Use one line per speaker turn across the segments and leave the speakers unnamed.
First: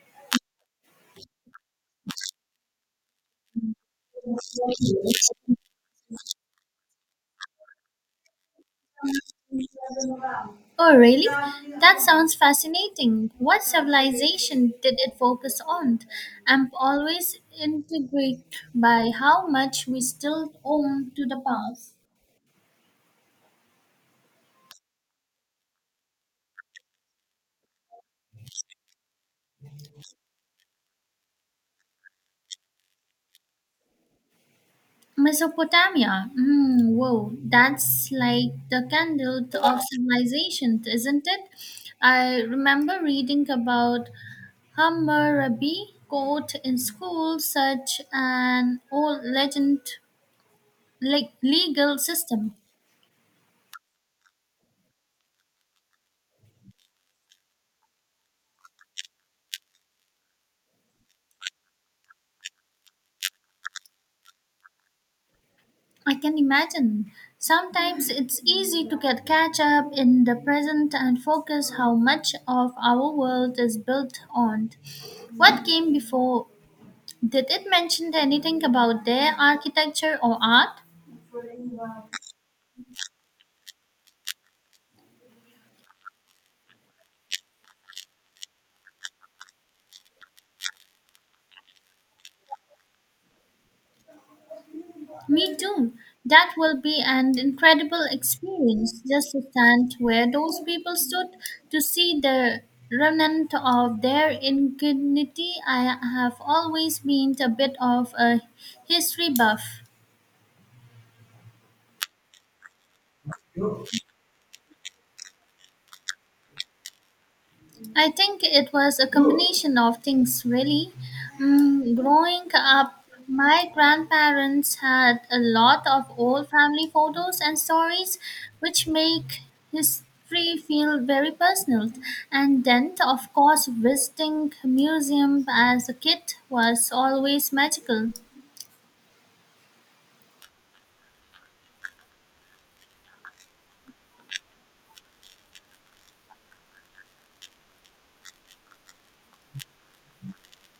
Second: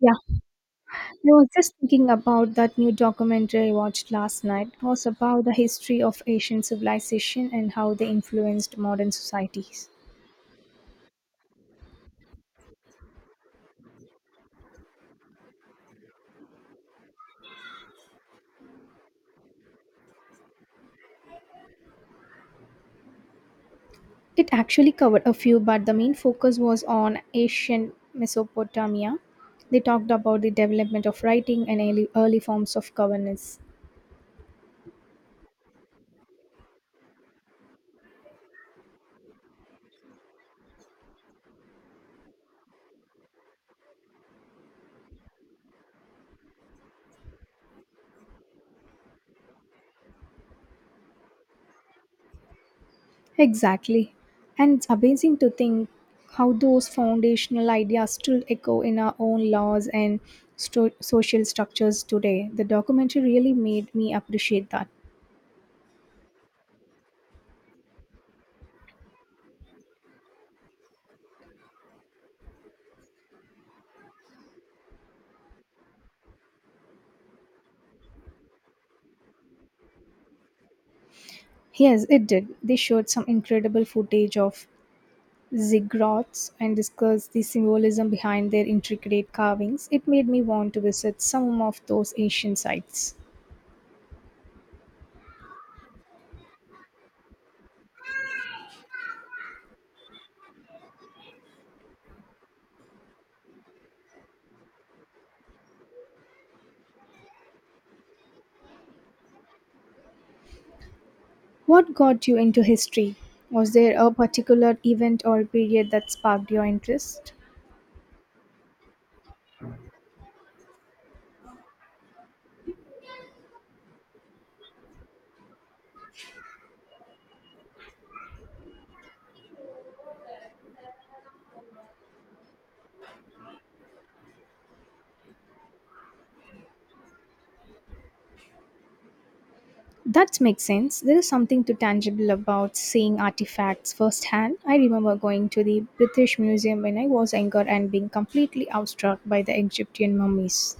Yeah, I was just thinking about that new documentary I watched last night. It was about the history of Asian civilization and how they influenced modern societies.
Oh, really? That sounds fascinating. What civilization did it focus on? I'm always intrigued by how much we still own to the past.
It actually covered a few, but the main focus was on ancient Mesopotamia. They talked about the development of writing and early forms of governance.
Mesopotamia. Whoa, that's like the candle of civilization, isn't it? I remember reading about Hammurabi Code in school, such an old legend, like legal system.
Exactly. And it's amazing to think how those foundational ideas still echo in our own laws and social structures today. The documentary really made me appreciate that.
I can imagine. Sometimes it's easy to get catch up in the present and focus how much of our world is built on what came before. Did it mention anything about their architecture or art?
Yes, it did. They showed some incredible footage of ziggurats and discussed the symbolism behind their intricate carvings. It made me want to visit some of those ancient sites.
Me too. That will be an incredible experience just to stand where those people stood to see the remnant of their indignity. I have always been a bit of a history buff.
What got you into history? Was there a particular event or period that sparked your interest?
I think it was a combination of things, really. Growing up, my grandparents had a lot of old family photos and stories, which make history feel very personal. And then, of course, visiting museum as a kid was always magical.
That makes sense. There is something too tangible about seeing artifacts firsthand. I remember going to the British Museum when I was younger and being completely awestruck by the Egyptian mummies.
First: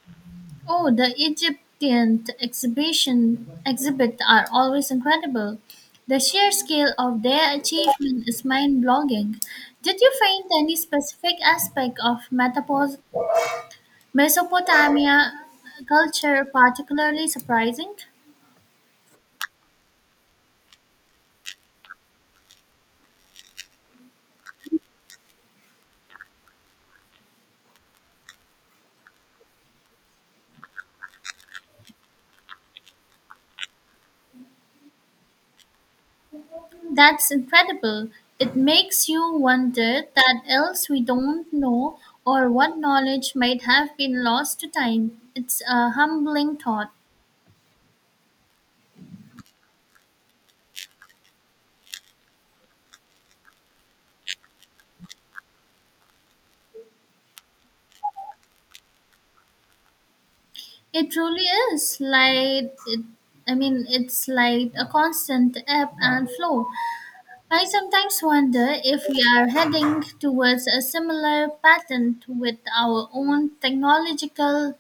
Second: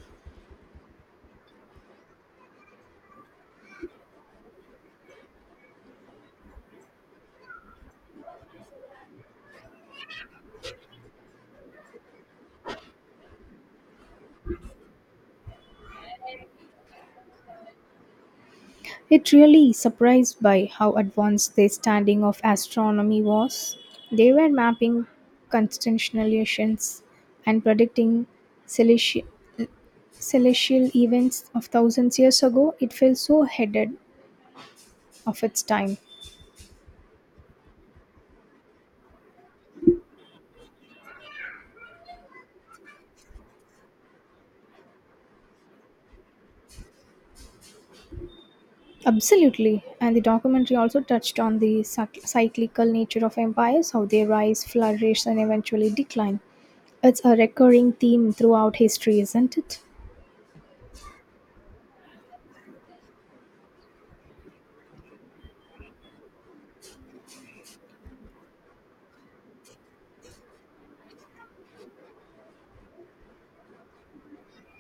Oh, the Egyptian exhibition exhibit are always incredible. The sheer scale of their achievement is mind-blogging. Did you find any specific aspect of Mesopotamia culture particularly surprising?
It really surprised by how advanced their standing of astronomy was. They were mapping constellations and predicting celesti- celestial events of thousands years ago. It felt so ahead of its time.
That's incredible. It makes you wonder that else we don't know or what knowledge might have been lost to time. It's a humbling thought.
Absolutely. And the documentary also touched on the cyclical nature of empires, how they rise, flourish, and eventually decline. It's a recurring theme throughout history, isn't it?
It truly is like it, I mean it's like a constant ebb and flow. I sometimes wonder if we are heading towards a similar pattern with our own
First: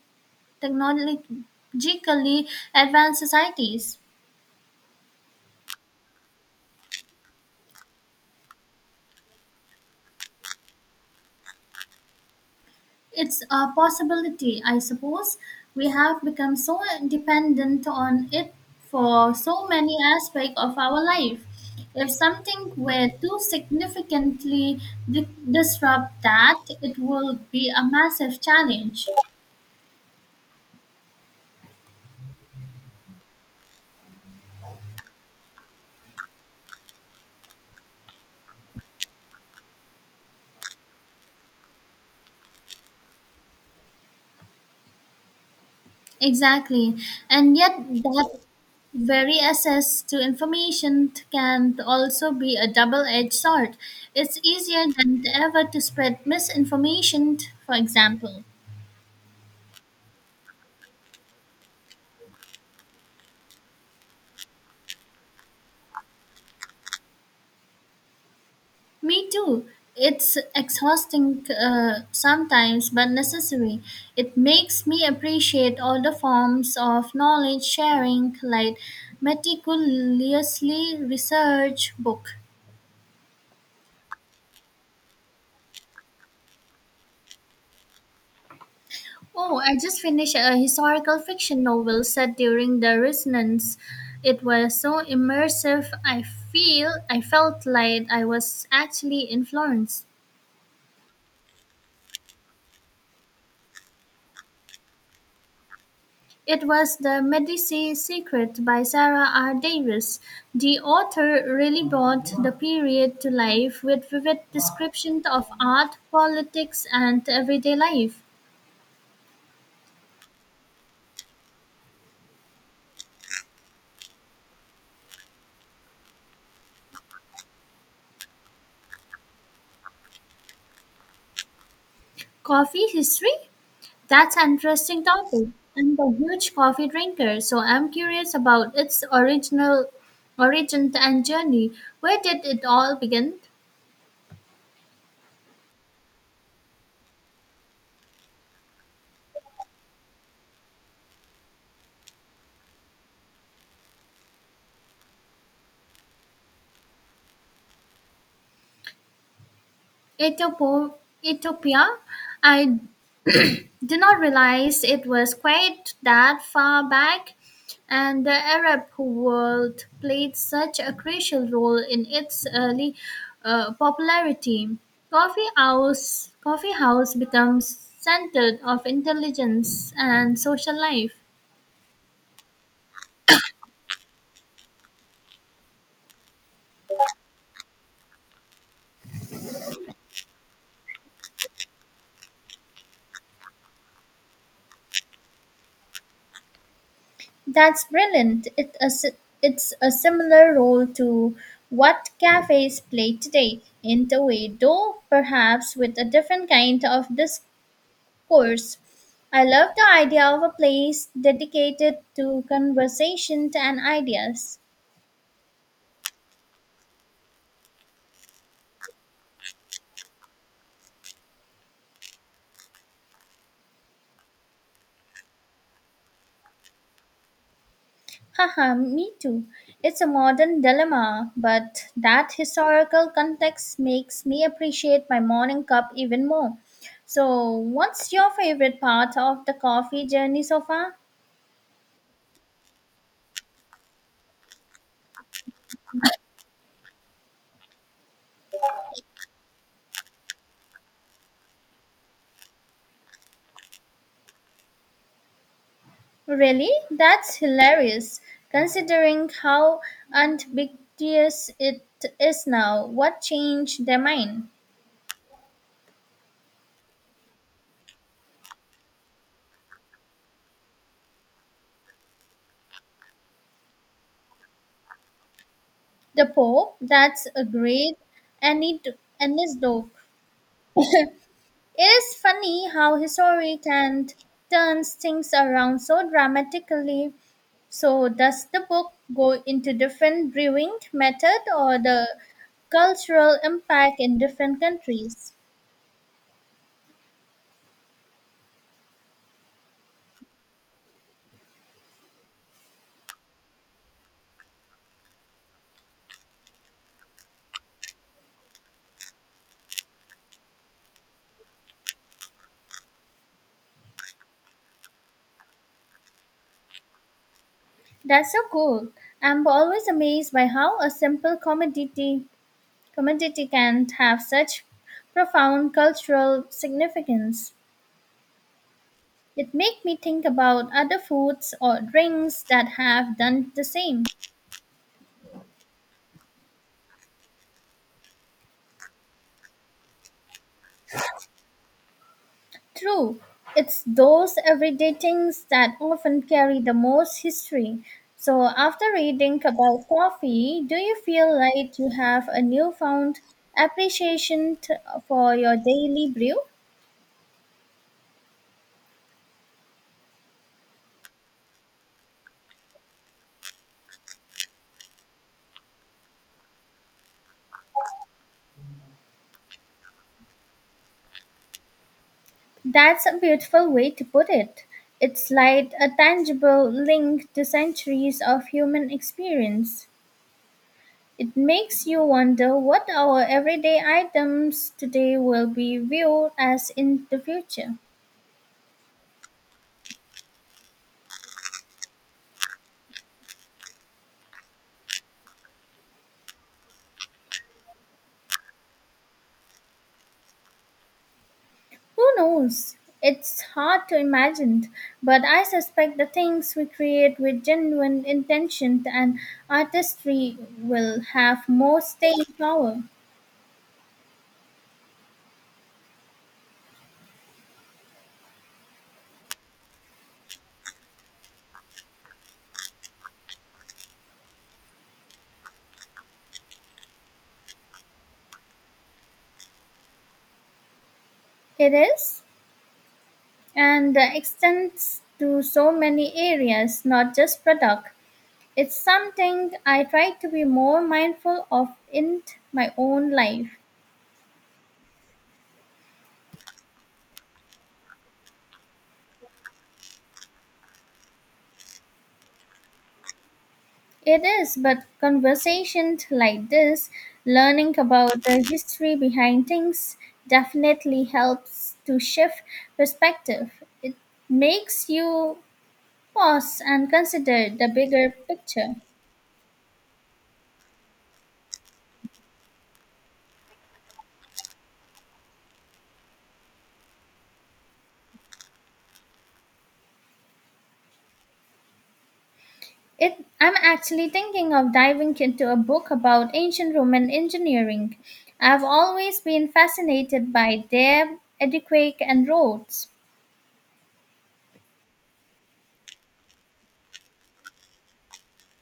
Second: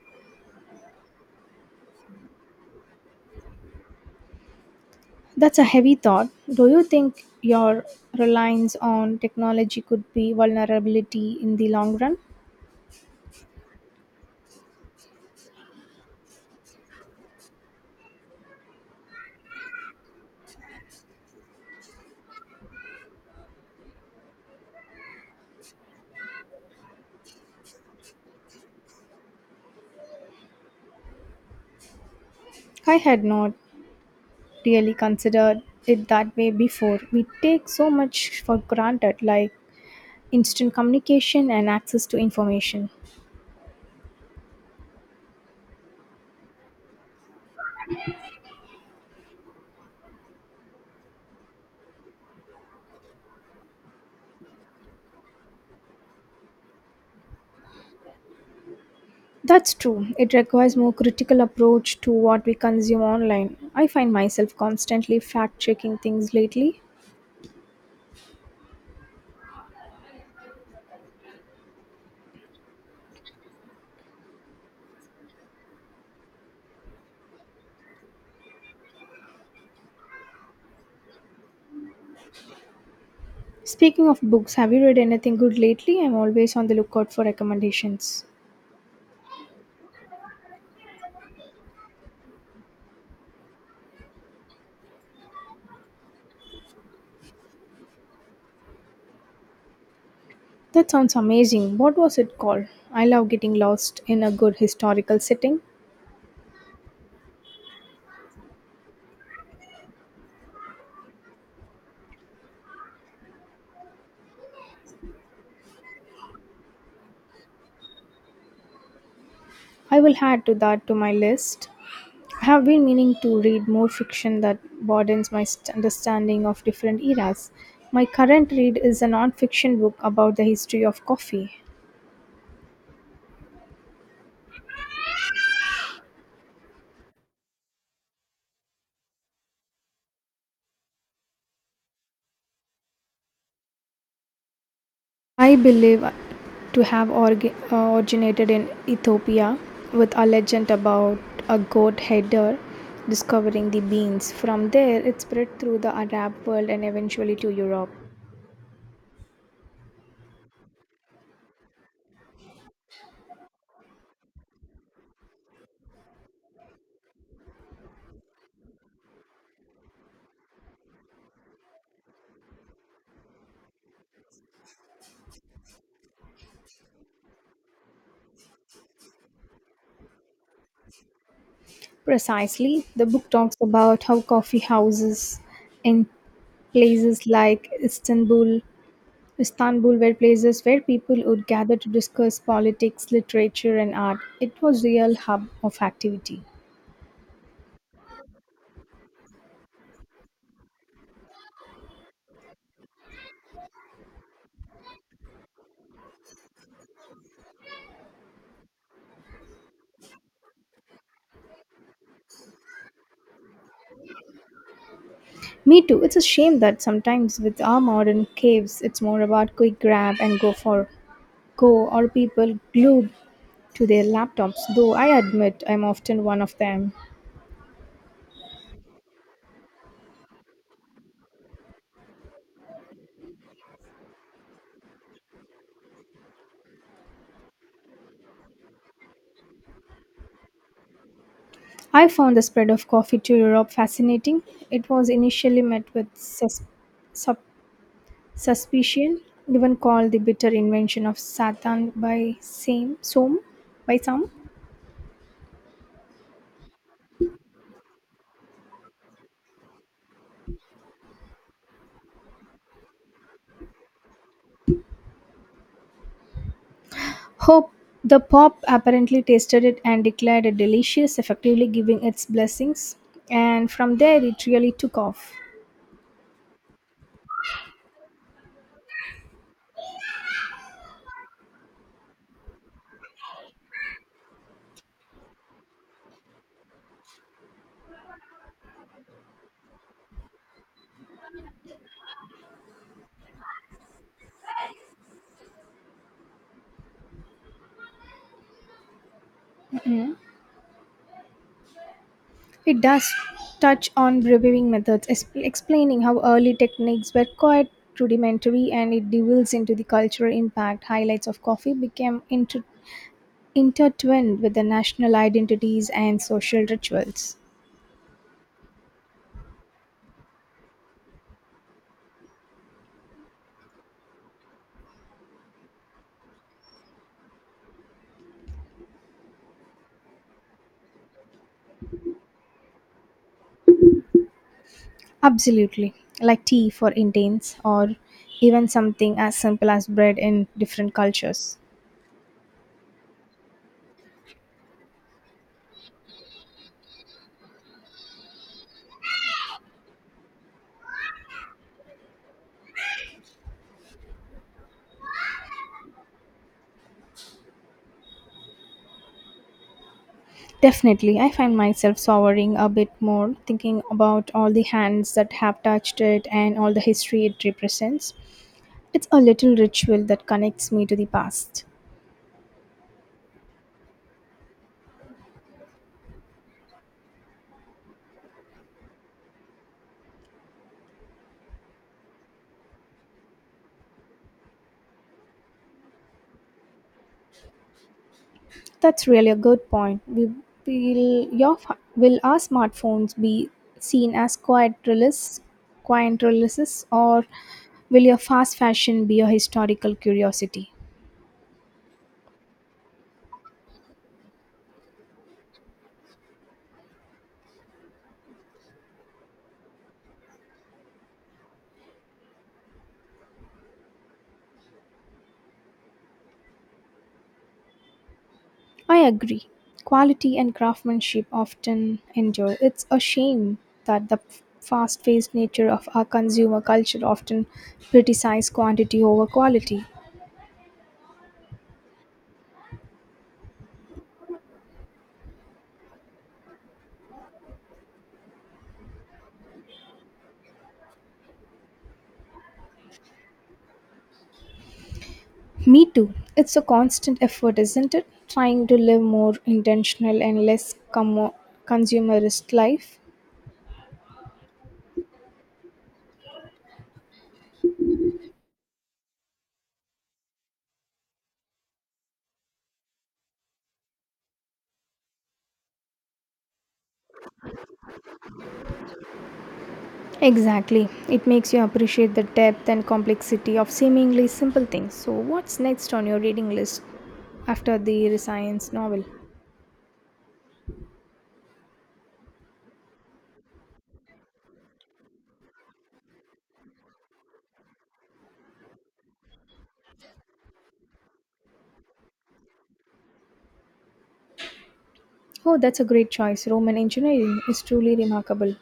technologically advanced societies.
That's a heavy thought. Do you think your reliance on technology could be vulnerability in the long run?
It's a possibility, I suppose. We have become so dependent on it for so many aspects of our life. If something were to significantly disrupt that, it would be a massive challenge.
I had not really considered it that way before. We take so much for granted, like instant communication and access to information.
Exactly. And yet, that very access to information can also be a double-edged sword. It's easier than ever to spread misinformation, for example.
That's true. It requires more critical approach to what we consume online. I find myself constantly fact-checking things lately.
Me too. It's exhausting, sometimes, but necessary. It makes me appreciate all the forms of knowledge sharing, like meticulously research book.
Speaking of books, have you read anything good lately? I'm always on the lookout for recommendations.
Oh, I just finished a historical fiction novel set during the resonance. It was so immersive. I felt like I was actually in Florence.
That sounds amazing. What was it called? I love getting lost in a good historical setting.
It was The Medici Secret by Sarah R. Davis. The author really brought the period to life with vivid descriptions of art, politics, and everyday life.
I will add to that to my list. I have been meaning to read more fiction that broadens my understanding of different eras. My current read is a non-fiction book about the history of coffee.
Coffee history? That's an interesting topic. I'm a huge coffee drinker, so I'm curious about its origin and journey. Where did it all begin?
I believe to have originated in Ethiopia with a legend about a goat herder discovering the beans. From there, it spread through the Arab world and eventually to Europe.
Ethiopia? Ethiopia? I did not realize it was quite that far back, and the Arab world played such a crucial role in its early popularity. Coffee house becomes centered of intelligence and social life.
Precisely, the book talks about how coffee houses in places like Istanbul were places where people would gather to discuss politics, literature, and art. It was real hub of activity.
That's brilliant. It's a similar role to what cafes play today, in a way, though perhaps with a different kind of course. I love the idea of a place dedicated to conversation and ideas.
Me too. It's a shame that sometimes with our modern caves, it's more about quick grab and go for go or people glued to their laptops. Though I admit I'm often one of them.
Haha, me too. It's a modern dilemma, but that historical context makes me appreciate my morning cup even more. So, what's your favorite part of the coffee journey so far?
I found the spread of coffee to Europe fascinating. It was initially met with sup- suspicion, even called the bitter invention of Satan by same some by some.
Really? That's hilarious. Considering how ambiguous it is now, what changed their mind?
Hope the Pope apparently tasted it and declared it delicious, effectively giving its blessings. And from there, it really took off.
The Pope, that's a great anecdote. It is funny how history can turns things around so dramatically. So, does the book go into different brewing method or the cultural impact in different countries?
It does touch on brewing methods, explaining how early techniques were quite rudimentary and it delves into the cultural impact. Highlights of coffee became intertwined with the national identities and social rituals.
That's so cool. I'm always amazed by how a simple commodity can have such profound cultural significance. It made me think about other foods or drinks that have done the same.
Absolutely, like tea for Indians, or even something as simple as bread in different cultures.
True, it's those everyday things that often carry the most history. So, after reading about coffee, do you feel like you have a newfound appreciation for your daily brew?
Definitely, I find myself souring a bit more thinking about all the hands that have touched it and all the history it represents. It's a little ritual that connects me to the past.
That's a beautiful way to put it. It's like a tangible link to centuries of human experience. It makes you wonder what our everyday items today will be viewed as in the future.
That's really a good point. We will your will our smartphones be seen as quiet releases, or will your fast fashion be a historical curiosity?
Who knows? It's hard to imagine, but I suspect the things we create with genuine intention and artistry will have more staying power.
I agree. Quality and craftsmanship often endure. It's a shame that the fast paced nature of our consumer culture often criticizes quantity over quality.
It is, and extends to so many areas, not just product. It's something I try to be more mindful of in my own life.
Me too. It's a constant effort, isn't it? Trying to live more intentional and less commo consumerist life.
It is, but conversations like this, learning about the history behind things, definitely helps to shift perspective. It makes you pause and consider the bigger picture.
Exactly. It makes you appreciate the depth and complexity of seemingly simple things. So, what's next on your reading list after the Resilience novel?
I'm actually thinking of diving into a book about ancient Roman engineering. I've always been fascinated by their aqueduct and roads.
Oh, that's a great choice. Roman engineering is truly remarkable.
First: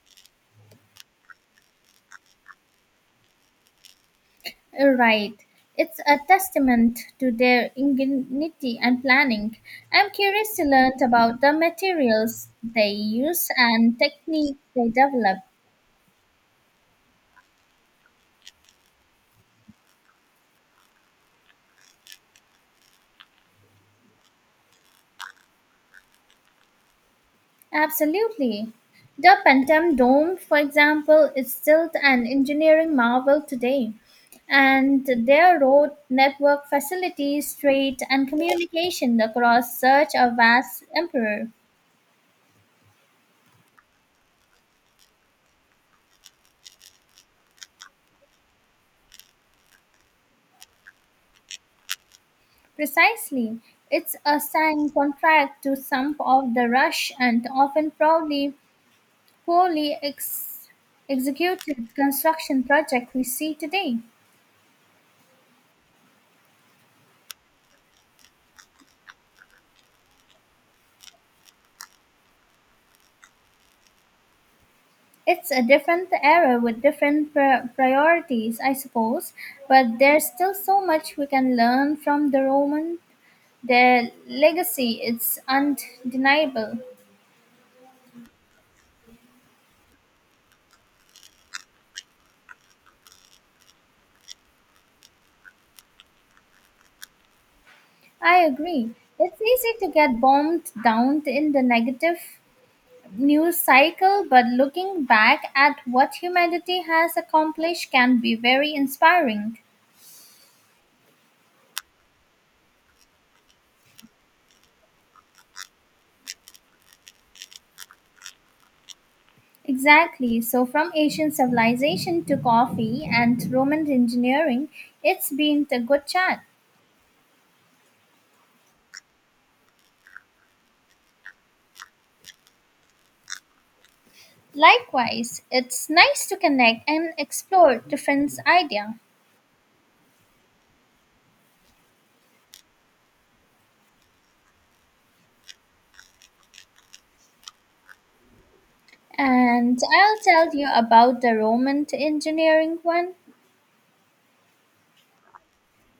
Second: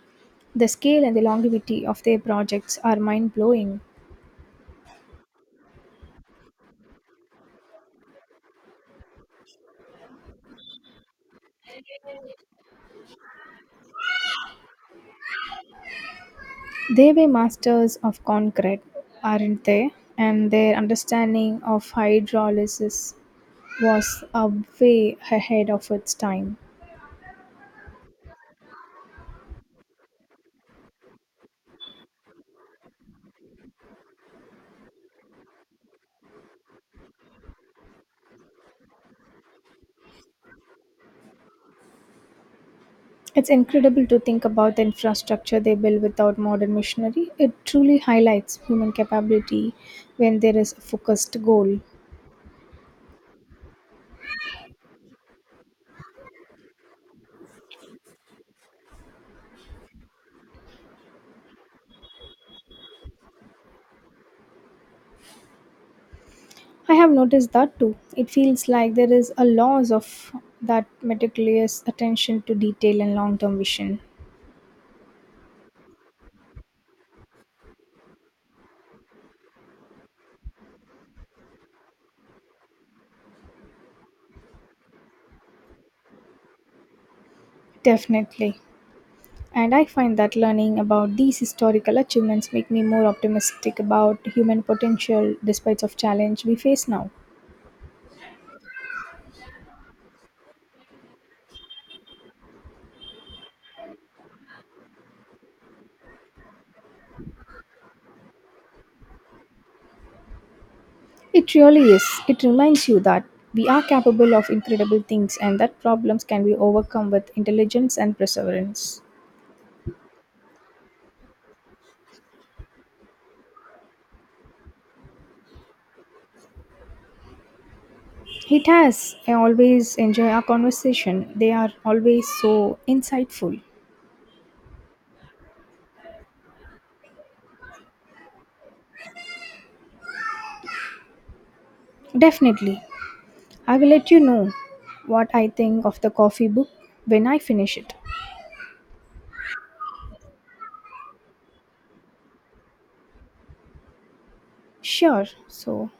The scale and the longevity of their projects are mind blowing.
Right. It's a testament to their ingenuity and planning. I'm curious to learn about the materials they use and technique they develop.
They were masters of concrete, aren't they? And their understanding of hydrolysis was a way ahead of its time.
Absolutely. The Phantom Dome, for example, is still an engineering marvel today. And their road network facilities trade and communication across such a vast empire.
It's incredible to think about the infrastructure they built without modern machinery. It truly highlights human capability when there is a focused goal.
Precisely. It's a sign contract to some of the rush and often probably poorly executed construction project we see today.
I have noticed that too. It feels like there is a loss of that meticulous attention to detail and long term vision.
It's a different era with different priorities, I suppose, but there's still so much we can learn from the Roman. Their legacy is undeniable.
Definitely. And I find that learning about these historical achievements make me more optimistic about human potential despite of challenge we face now.
I agree. It's easy to get bombed down in the negative news cycle, but looking back at what humanity has accomplished can be very inspiring.
It really is. It reminds you that we are capable of incredible things and that problems can be overcome with intelligence and perseverance.
Exactly. So, from ancient civilization to coffee and Roman engineering, it's been a good chat.
It has. I always enjoy our conversation. They are always so insightful.
Likewise, it's nice to connect and explore different ideas.
Definitely. I will let you know what I think of the coffee book when I finish it.
And I'll tell you about the Roman engineering one.
Sure. So,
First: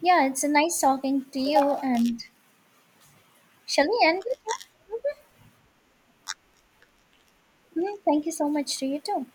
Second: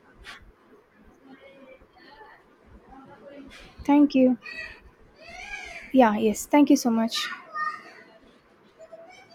Yeah, it's a nice talking to you. And shall we
thank
end
you.
with that? Mhm.
Yeah, yes. Thank you so much.
Mhm. Thank you so much to you too.